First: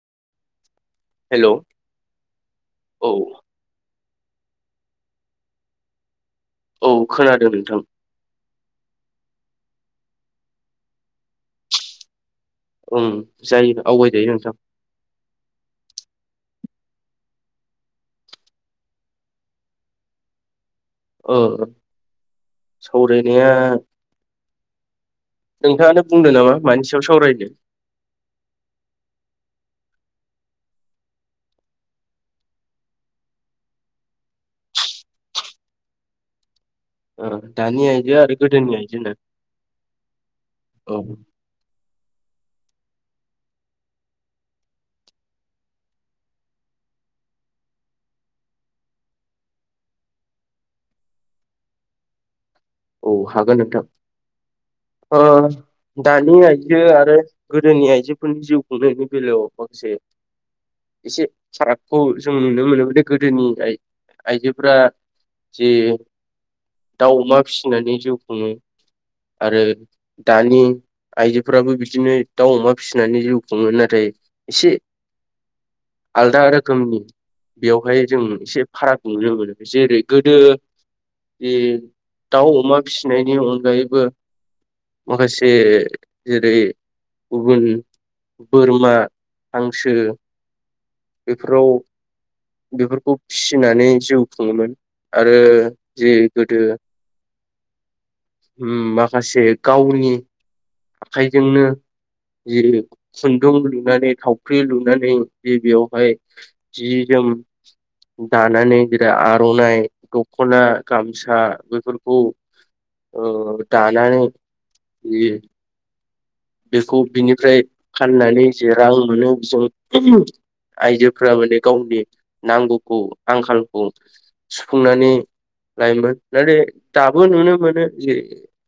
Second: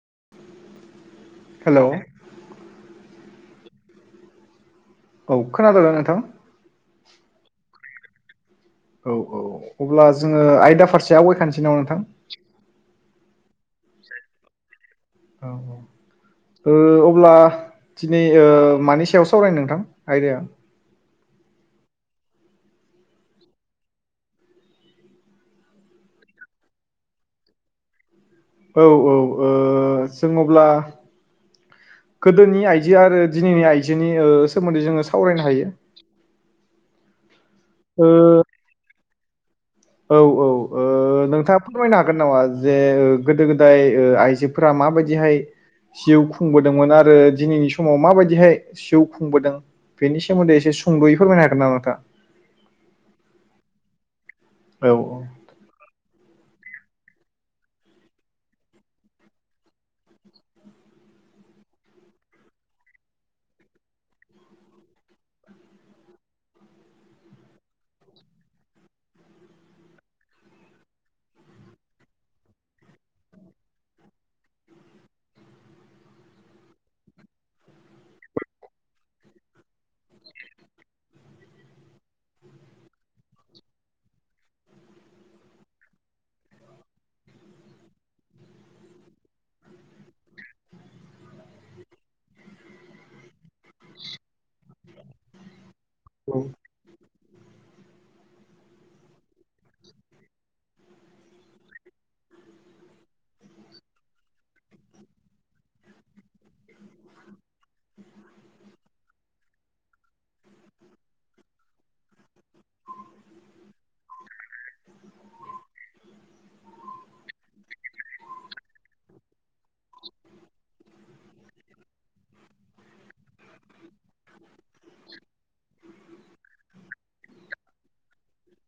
[inaudible] Hello औ औ खोनादोंना नोंथां औ खोनादों नोंथां औ औ अब्ला जोङो आयदा फारसे आवगायखानोसै नामा नोंथां? उम जायो आवगाय जायो नोंथां ओ अब्ला दिनै ओ मानि सायाव सावरायनो नोंथां आयदाया? अ सावरायनाया नोंथाङानो बुंदो नामा मानि सायाव सावरायनो औ-औ ओ जों अब्ला गोदोनि आइजो आरो दिनैनि आइजोनि ओ सोमोन्दै जोङो सावरायनो हायो ओ दानि ओ आइजो आरो गोदोनि आइजोआ औ औ ओ नोंथाङा फोरमायना हाग हागोन नामा जे गोदो गोदाय ओ आइजोफोरा माबायदिहाय जिउ खुंबोदोंमोन आरो दिनैनि समाव माबायदिहाय जिउ खुंबोदों बेनि सोमोन्दै एसे सुंदयै फोरमायनो हागोन नामा नोंथाङा औ हागोन नोंथां औ औ अ दानि आइ दो आरो गोदोनि आइजोफोरनि जिउ खुंनायनि बेलायाव माखासे फारागखौ जों नुनो मोन गोदोनि आइजोफोरा जे दाउमा अमा फिसिनानै जिउ खुङो आरो दानि आइजोफोराबो बिदिनो दाउ अमा फिसिनानै जिउ खुङो नाथाय एसे आलदा रोखोमनि बेवहाय जों एसे फाराग नुनो मोनो जेरै गोदो बे दाउ अमा फिसिनायनि अनगायैबो माखासे जेरै गुबुन बोरमा हांसो बेफोराव बेफोरखौ फिसिनानै जिउ खुङोमोन आरो औ जेरै गोदो उम माखासे गावनि आखाइजोंनो जि खुन्दुं लुनानै थावख्रि लुनानै गिबियावहाय जि जोम दानानै बिरा आरनाइ दखना गामसा बेफोरफोरखौ ओ दानानै बेखौ बिनिफ्राय फाननानै जे रां मोनो बिजों आइजोफ्रा माने गावनि नांगौखौ आंखालखौ सुफुंनानै लायोमोन नाथाय दाबो नुनो मोनो जे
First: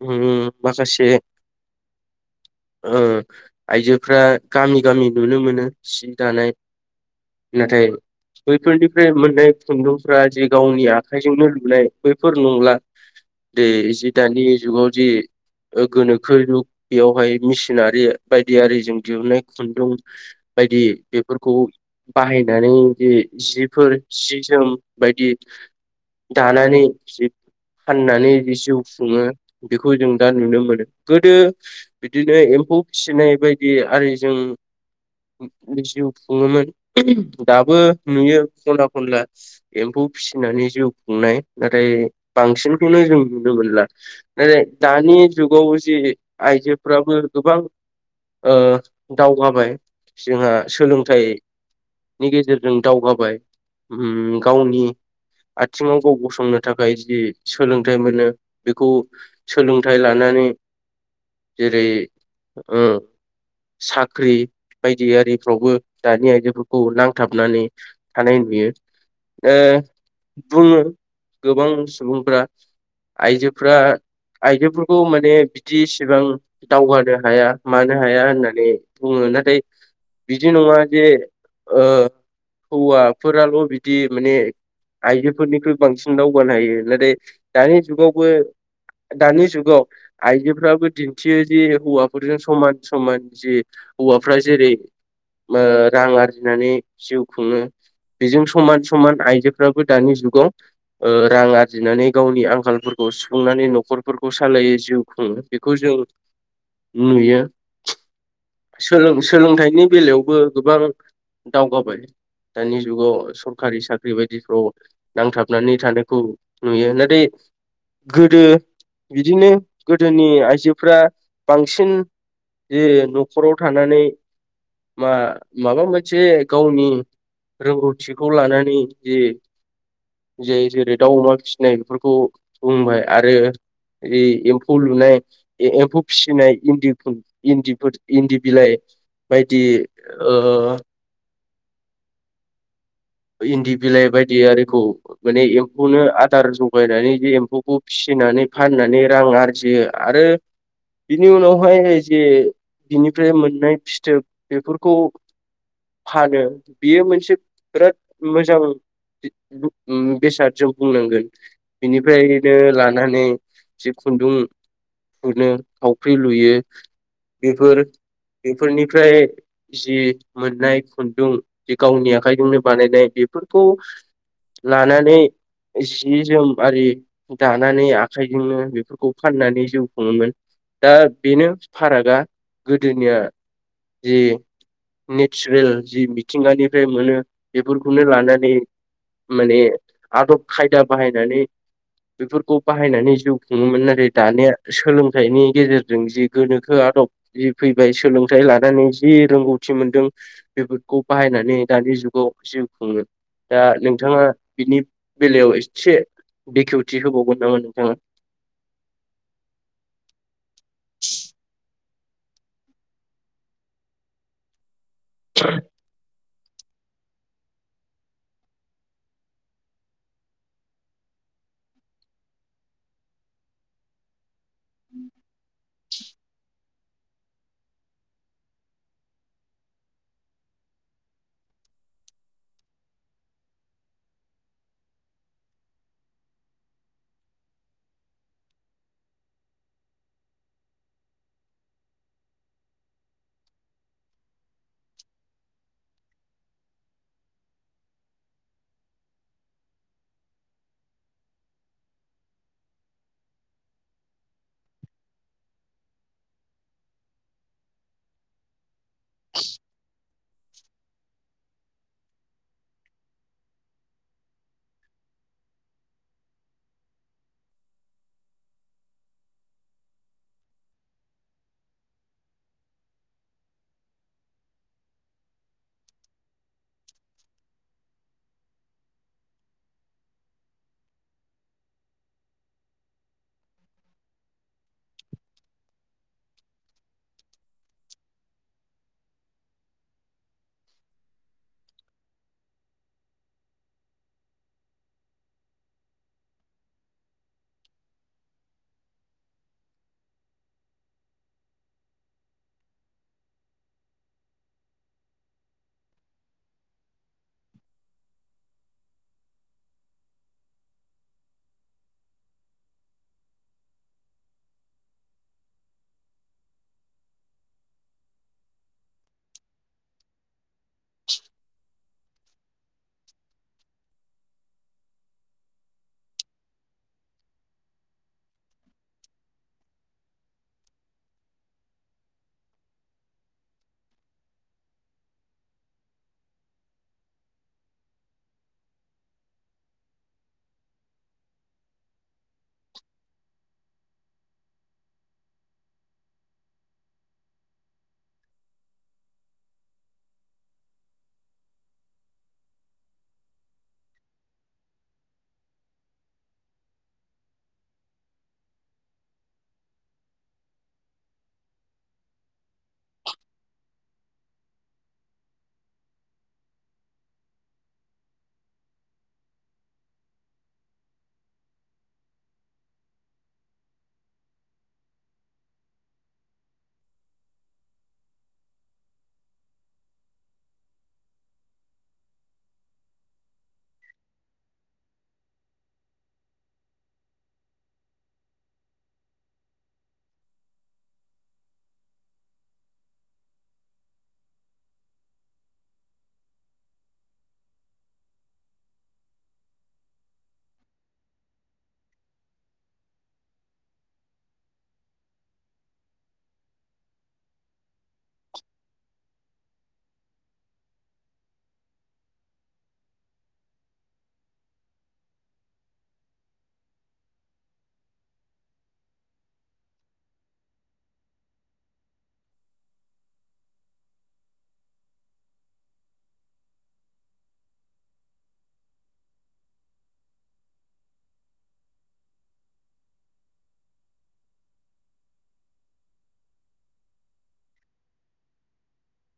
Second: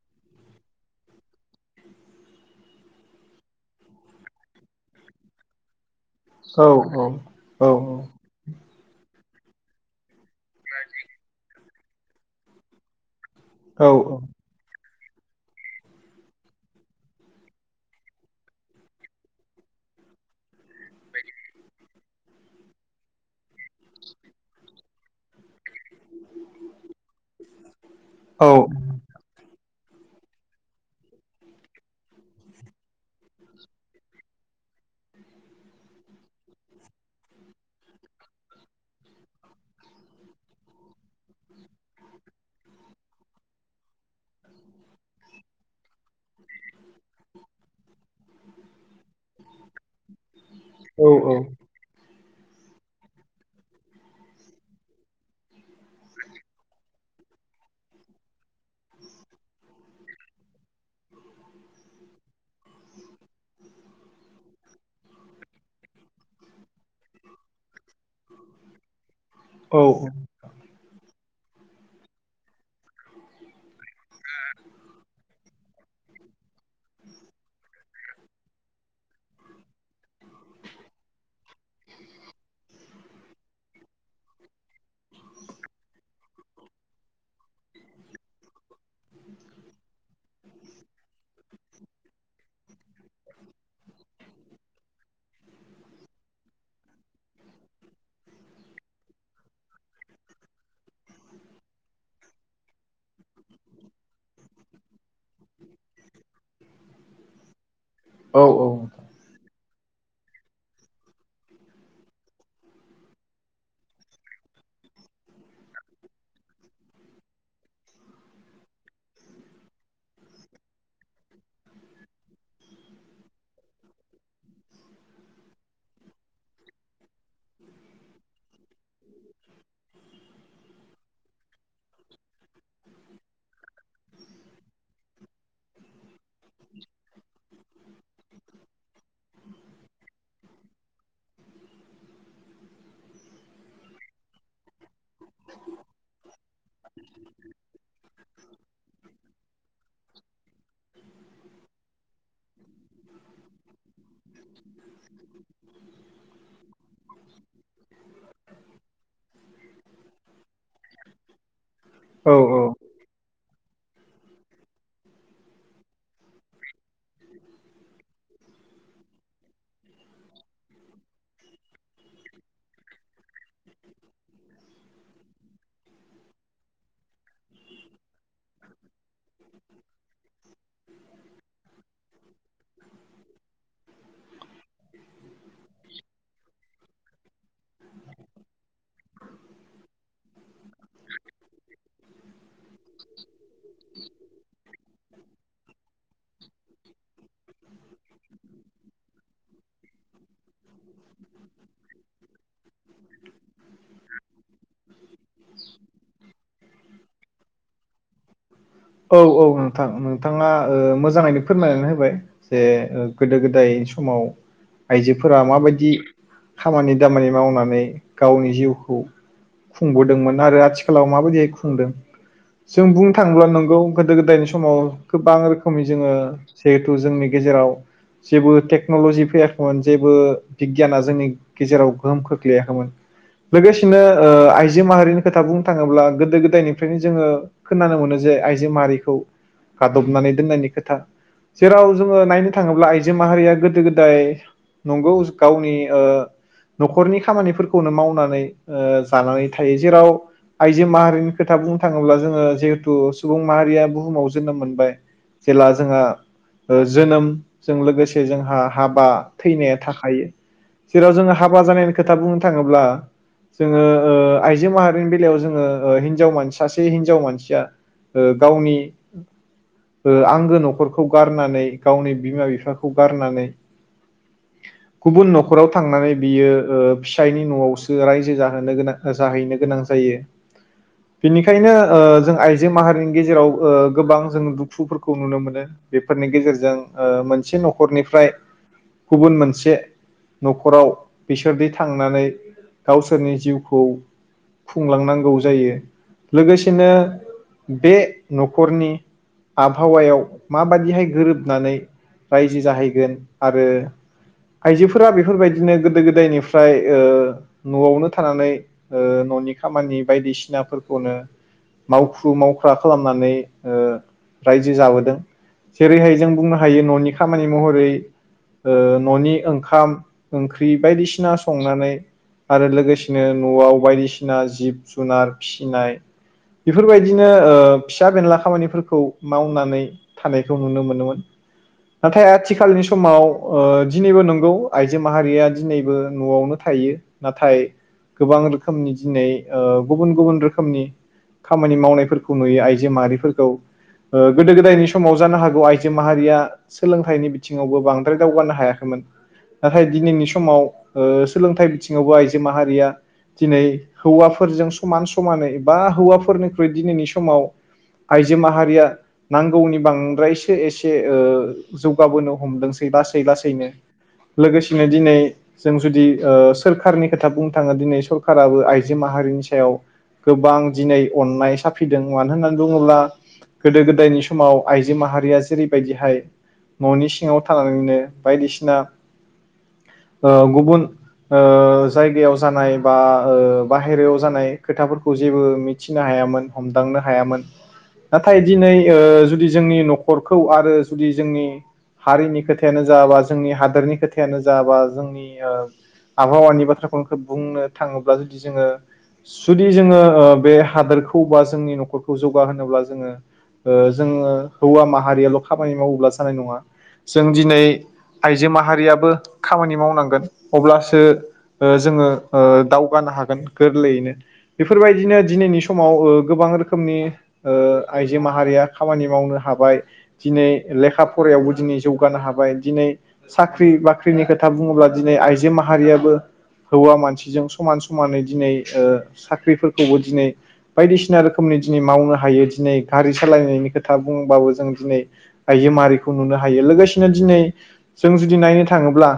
उम माखासे ओ आइजोफ्रा गामि गामि नुनो मोनो सि दानाय औ नाथाय बैफोरनिफ्राय मोन बै खुन्दुंफ्रा जे गावनि आखाइजोंनो लुनाय बेैफोर नंला दे एसे दानि जुगाव जि गोनोखो जुग बेयावहाय मेसिनारि बायदि आरिजों दिहुननाय खुन्दुं बायदि बेफोरखौ बाहायनानै जे जिफोर सि जोम बायदि दानानै जि फाननानै बि जिउ खुङो बेखौ जों दा नुनो मोनो गोदो बिदिनो एम्फौ फिसिनाय बायदि आरि जों जिउ खुङोमोन दाबो नुयो खना खनला एम्फौ फिसिनानै जिउ खुंनाय नाथाय बांसिनखौनो जों नुनो मोनला नाथाय दानि जुगाव जि फोराबो गोबां ओ दावगाबाय जोंहा सोलोंथाइ नि गेजेरजों दावगाबाय उम गावनि आथिङाव गाव गसंनो थाखाय जि सोलोंथाइ मोनो बेखौ सोलोंथाइ लानानै जेरै उम साख्रि बायदि आरिफ्रावबो दानि आइजोफोर खौ नांथाबनानै थानाय नुयो ओ बुङो गोबां सुबुंफोरा आइजोफ्रा आइजोफोरखौ माने जिसेबां दावगानो हाया मानो हाया होननानै बुङो नाथाय बिदि नङा जे ओ हौवाफोराल बिदि माने आइजोफोरनिख्रुइ बांसिन दावगानो हायो नाथाय दानि जुगावबो दानि जुगाव आइजोफ्राबो दि थियारि हौवाफोरजों समान समान जि हौवाफ्रा जेरै ओ रां आरजिनानै जिउ खुङो बेजों समान समान आइजोफ्राबो दानि जुगाव रां आरजिनानै गावनि आंखालफोरखौ सुफुंनानै नखरफोरखौ सालायो जिउ खुङो बेखौ जों नुयो सोलों सोलोंथाइनि बेलायावबो गोबां दावगाबाय दानि जुगाव सरखारि साख्रि बायदिफ्राव नांथाबनानै थानायखौ नुयो नाथाय गोदो बिदिनो गोदोनि आइजोफ्रा बांसिन जे नखराव थानानै मा माबा मोनसे गावनि रोंगौथिखौ लानानै जि जे जेरै दाउ अमा फिसिनाय बेफोरखौ बुंबाय आरो इ एम्फौ लुनाय ए-एम्फौ फिसिनाय इन्दिखौ इन्दिफोर इन्दि बिलाइ बायदि ओ इन्दि बिलाइ बायदि आरिखौ माने एम्फौनो आदार जगायनानै बे एम्फौखौ फिसिनानै फाननानै रां आरजियो आरो बेनि उनावहाय जे बेनिफ्राय मोननाय फिथोब बेफोरखौ फानो बियो मोनसे बिराद मोजां बेसाद जों बुंनांगोन बिनिफ्रायनो लानानै जि खुन्दुं खुनो थावख्रि लुयो बेफोर बेफोरनिफ्राय जि मोननाय खुन्दुं जि गावनि आखाइजोंनो बानायनायनिबोथ' लानानै जि जोम आरि दानानै आखाइजोंनो बेफोरखौ फाननानै जिव खुङोमोन दा बेनो फारागा गोदोनिया जि नेचारेल जि मिथिंगानि फ्राय मोनो। बेफोरखौनो लानानै माने आदब खायदा बाहायनानै बेफोरखौ बाहायनानै जिउ खुङोमोन नाथाय दानिया सोलोंथाइनि गेजेरजों जि गोनोखो आदब जि फैबाय सोलोंथाइ लानानै जि रोंगौथि मोनदों बेफोरखौ बाहायनानै दानि जुग गाव जिव खुङो दा नोंथाङा बिनि बेलायाव एसे बेखेवथि होबावगोन नामा नोंथाङा? औ औ नोंथां नोंथाङा ओ मोजाङैनो फोरमायनानै होबाय जे गोदो गोदाय समाव आइजोफोरा माबायदि खामानि दामानि मावनानै गावनि जिउखौ खुंबोदोंमोन आरो आथिखालाव माबायदिहै खुंदों जों बुंनो थाङोब्ला नों गौ गोदो गोदायनि स समाव गोबां रोखोमै जोङो जिहेथु जोंनि गेजेराव जेबो टेक्नलजि फैयाखैमोन जेबो बिगियाना जोंनि गेजेराव गोहोम खोख्लैयाखैमोन लोगोसेनो ओ आइजो माहारिनि खोथा बुंनो थाङोब्ला गोदो गोदायनिफ्रायनो जोङो खोनानो मोनो जे आइज जो माहारिखौ गादबनानै दोननायनि खोथा जेराव जोङो नायनो थाङोब्ला आइजो माहारिया गोदो गोदाय नंगौ गावनि ओ नखरनि खामानिफोरखौनो मावनानै ओ जानानै थायो जेराव आइजो माहारिनि खोथा बुंनो थाङोब्ला जोङो जिहेथु सुबुं माहारिया बुहुमाव जोनोम मोनबाय जेला जोंहा ओ जोनोमजों लोगोसे जोंहा हाबा थैनाया थाखायो‌ जेराव जोंना हाबा जानायनि खोथा बुंनो थाङोब्ला जोङो ओ आइजो माहारिनि बेलायाव जोङो ओ हिनजाव मान सासे हिनजाव मानसिया ओ गावनि ओ आंगो नखरखौ गारनानै गावनि बिमा बिफाखौ गारनानै गुबुन नखराव थांनानै बियो ओ फिसायनि नआवसो रायजो जाहोनो गोनां ओ जाहैनो गोनां जायो बिनिखायनो ओ जों आइज जो माहारिनि गेजेराव ओ गोबां जों दुखुफोरखौ नुनो मोनो बेफोरनि गेजेरजों ओ मोनसे नखरनिफ्राय गुबुन मोनसे नखराव बिसोरदि थांनानै गावसोरनि जिउखौ खुंलांनांगौ जायो लोगोसेनो बे नखरनि आबहावायाव माबादिहाय गोरोबनानै रायजो जाहैगोन आरो आइजोफोरा बेफोरबायदिनो गोदो गोदायनिफ्राय ओ नआवनो थानानै ओ ननि खामानि बायदिसिनाफोरखौनो मावखु ख्रु मावख्रा खालामनानै ओ रायजो जाबोदों जेरैहाय जों बुंनो हायो ननि खामानि महरै ओ ननि ओंखा ओंख ख्रि बायदिसिना संनानै आरो लोगोसेनो नआव बायदिसिना जिब जुनार फिसिनाय बेफोरबाय दिनो ओ फिसा फेनला खामानिफोरखौ मावनानै थानायखौ नुनो मोनगोन नाथाय आथिखालनि समाव ओ दिनैबो नंगौ आइजो माहारिया दिनैबो नआवनो थायो नाथाय गोबां रोखोमनि दिनै ओ गुबुन गुबुन रोखोमनि खाम मानि मावनायफोरखौ नुयो आइजो माहारिफोरखौ ओ गोदो गोदायनि समाव जानो हागौ आइजो माहारिया सोलोंथाइनि बिथिंङावबो बांद्राय दावगानो हायाखैमोन नाथाय दिनैनि समाव सोलोंथाइ बिथिङावबो आइजो माहारिया दिनै हौवाफोरजों समान समानै बा हौवाफोरनि ख्रुइ दिनैनि समाव आइजो माहारिया नांगौनि बांद्रायसो एसे ओ जौगाबोनो हमदोंसै लासै लासैनो लोगोसेनो दिनै जों जुदि ओ सोरखारनि खोथा बुंनो थाङो दिनै सरखाराबो आइजो माहारिनि सायाव गोबां दिनै अननाय साफिदों मानो होननानै बुङोब्ला गोदो गोदायनि समाव आइजो माहारिया जेरैबायदिहाय ननि सिङाव थानानैनो बायदिसिना ओ गुबुन ओ जायगायाव जानाय बा बाहेरायाव जानाय खोथाफोरखौ जेबो मि थिनो हायामोन हमदांनो हायामोन नाथाय दिनै ओ जुदि जोंनि नखरखौ आरो जुदि जोंनि हारिनि खोथायानो जा बा जोंनि हादोरनि खोथायानो जा बा जोंनि आबहावानि बाथ्राखौनो बुंनो थाङोब्ला जुदि जोङो जुदि जोङो ओ बे हादोरखौ बा जोंनि नखरखौ जौगा होनोब्ला जोङो ओ जोङो हौवा माहारियाल खामानि मावोब्ला जानाय नङा जों दिनै आइजो माहारियाबो खामानि मावनांगोन अब्लासो ओ जोङो ओ दावगानो हागोन गोरलैयैनो बेफोरबायदिनो दिनैनि सम समाव ओ गोबां रोखोमनि ओ आइजो माहारिया खामानि मावनो हाबाय दिनै लेखा फरायायावबो दिनै जौगानो हाबाय दिनै साख्रि बाख्रिनि खोथा बुङोब्ला दिनै आइजो माहारियाबो हौवा मानसिजों समान समानै दिनै ओ साख्रिफोरखौबो दिनै बायदिसिना रोखोमनि दिनै मावनो हायो दिनै गारि सालायनायनि खोथा बुंबाबो जों दिनै आइजो माहारिखौ नुनो हायो लोगोसेनो दिनै जों जुदि नायनो थाङोब्ला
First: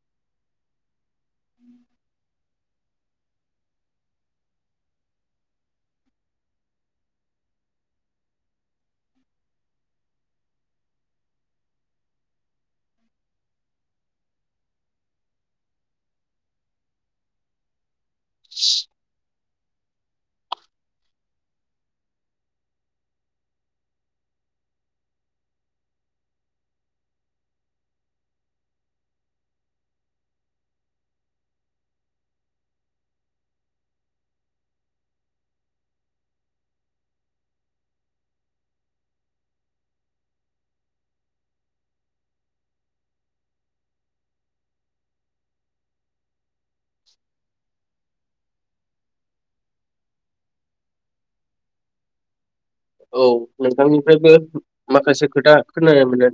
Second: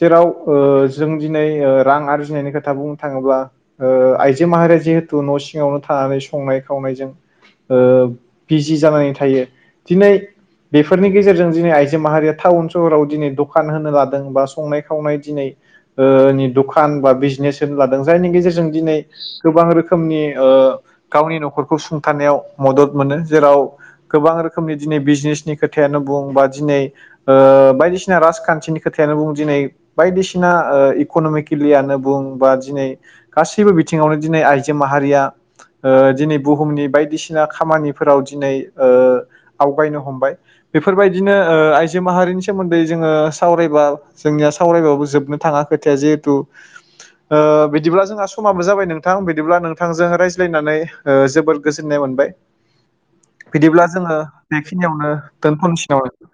जेराव ओ जों दिनै ओ रां आरजिनायनि खोथा बुं थाङोबा ओ आइजो माहारिया जिहेथु न' सि सिङावनो थानानै संनाय खावनायजों ओ बिजि जानानै थायो दिनै बेफोरनि गेजेरजों दिनै आइजो माहारिया टाउन सहराव दिनै दखान होनो लादों बा संनाय खावनाय दिनै ओ नि दखान बा बिजनेस होनो लाद- जायनि गेजेरजों दिनै गोबां रोखोमनि ओ गावनि नखरखौ सुंथानायाव मदद मोनो जेराव गोबां रोखोमनि दिनै बिजनेसनि खोथायानो बुं बा दिनै ओ बायदिसिना राजखान्थिनि खोथायानो बुं दिनै बायदिसिना ओ इकनमिकेलियानो बुं बा दिनै गासैबो बिथिङावनो दिनै आइजो माहारिया ओ दिनै बुहुमनि बायदिसिना खामानिफोराव दिनै ओ आवगायनो हमबाय बेफोरबायदिनो ओ आइजो माहारिनि सोमोन्दै जोङो सावरायबा जोंनिया सावरायबाबो जोबनो थाङा खोथाया जिहेथु ओ बिदिब्ला जोंहा स समाबो जाबाय नोंथां बिदिब्ला नोंथांजों रायज्लायनानै ओ जोबोर गोजोननाय मोनबाय औ बिदिब्ला जोङो नोंथांनिफ्रायबो बेखिनियावनो माखासे खोथा दोनथ'नोसै खोनानो नामा मोनो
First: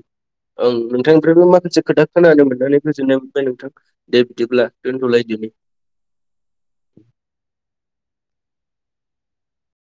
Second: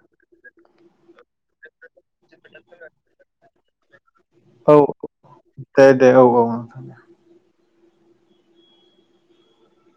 ओं नोंथांनिफ्रायबो माखासे खोथा खोनानो मोननानै गोजोननाय मोनबाय नोंथां दे बिदिब्ला औ दोनथ'लायदिनि दे दे औ औ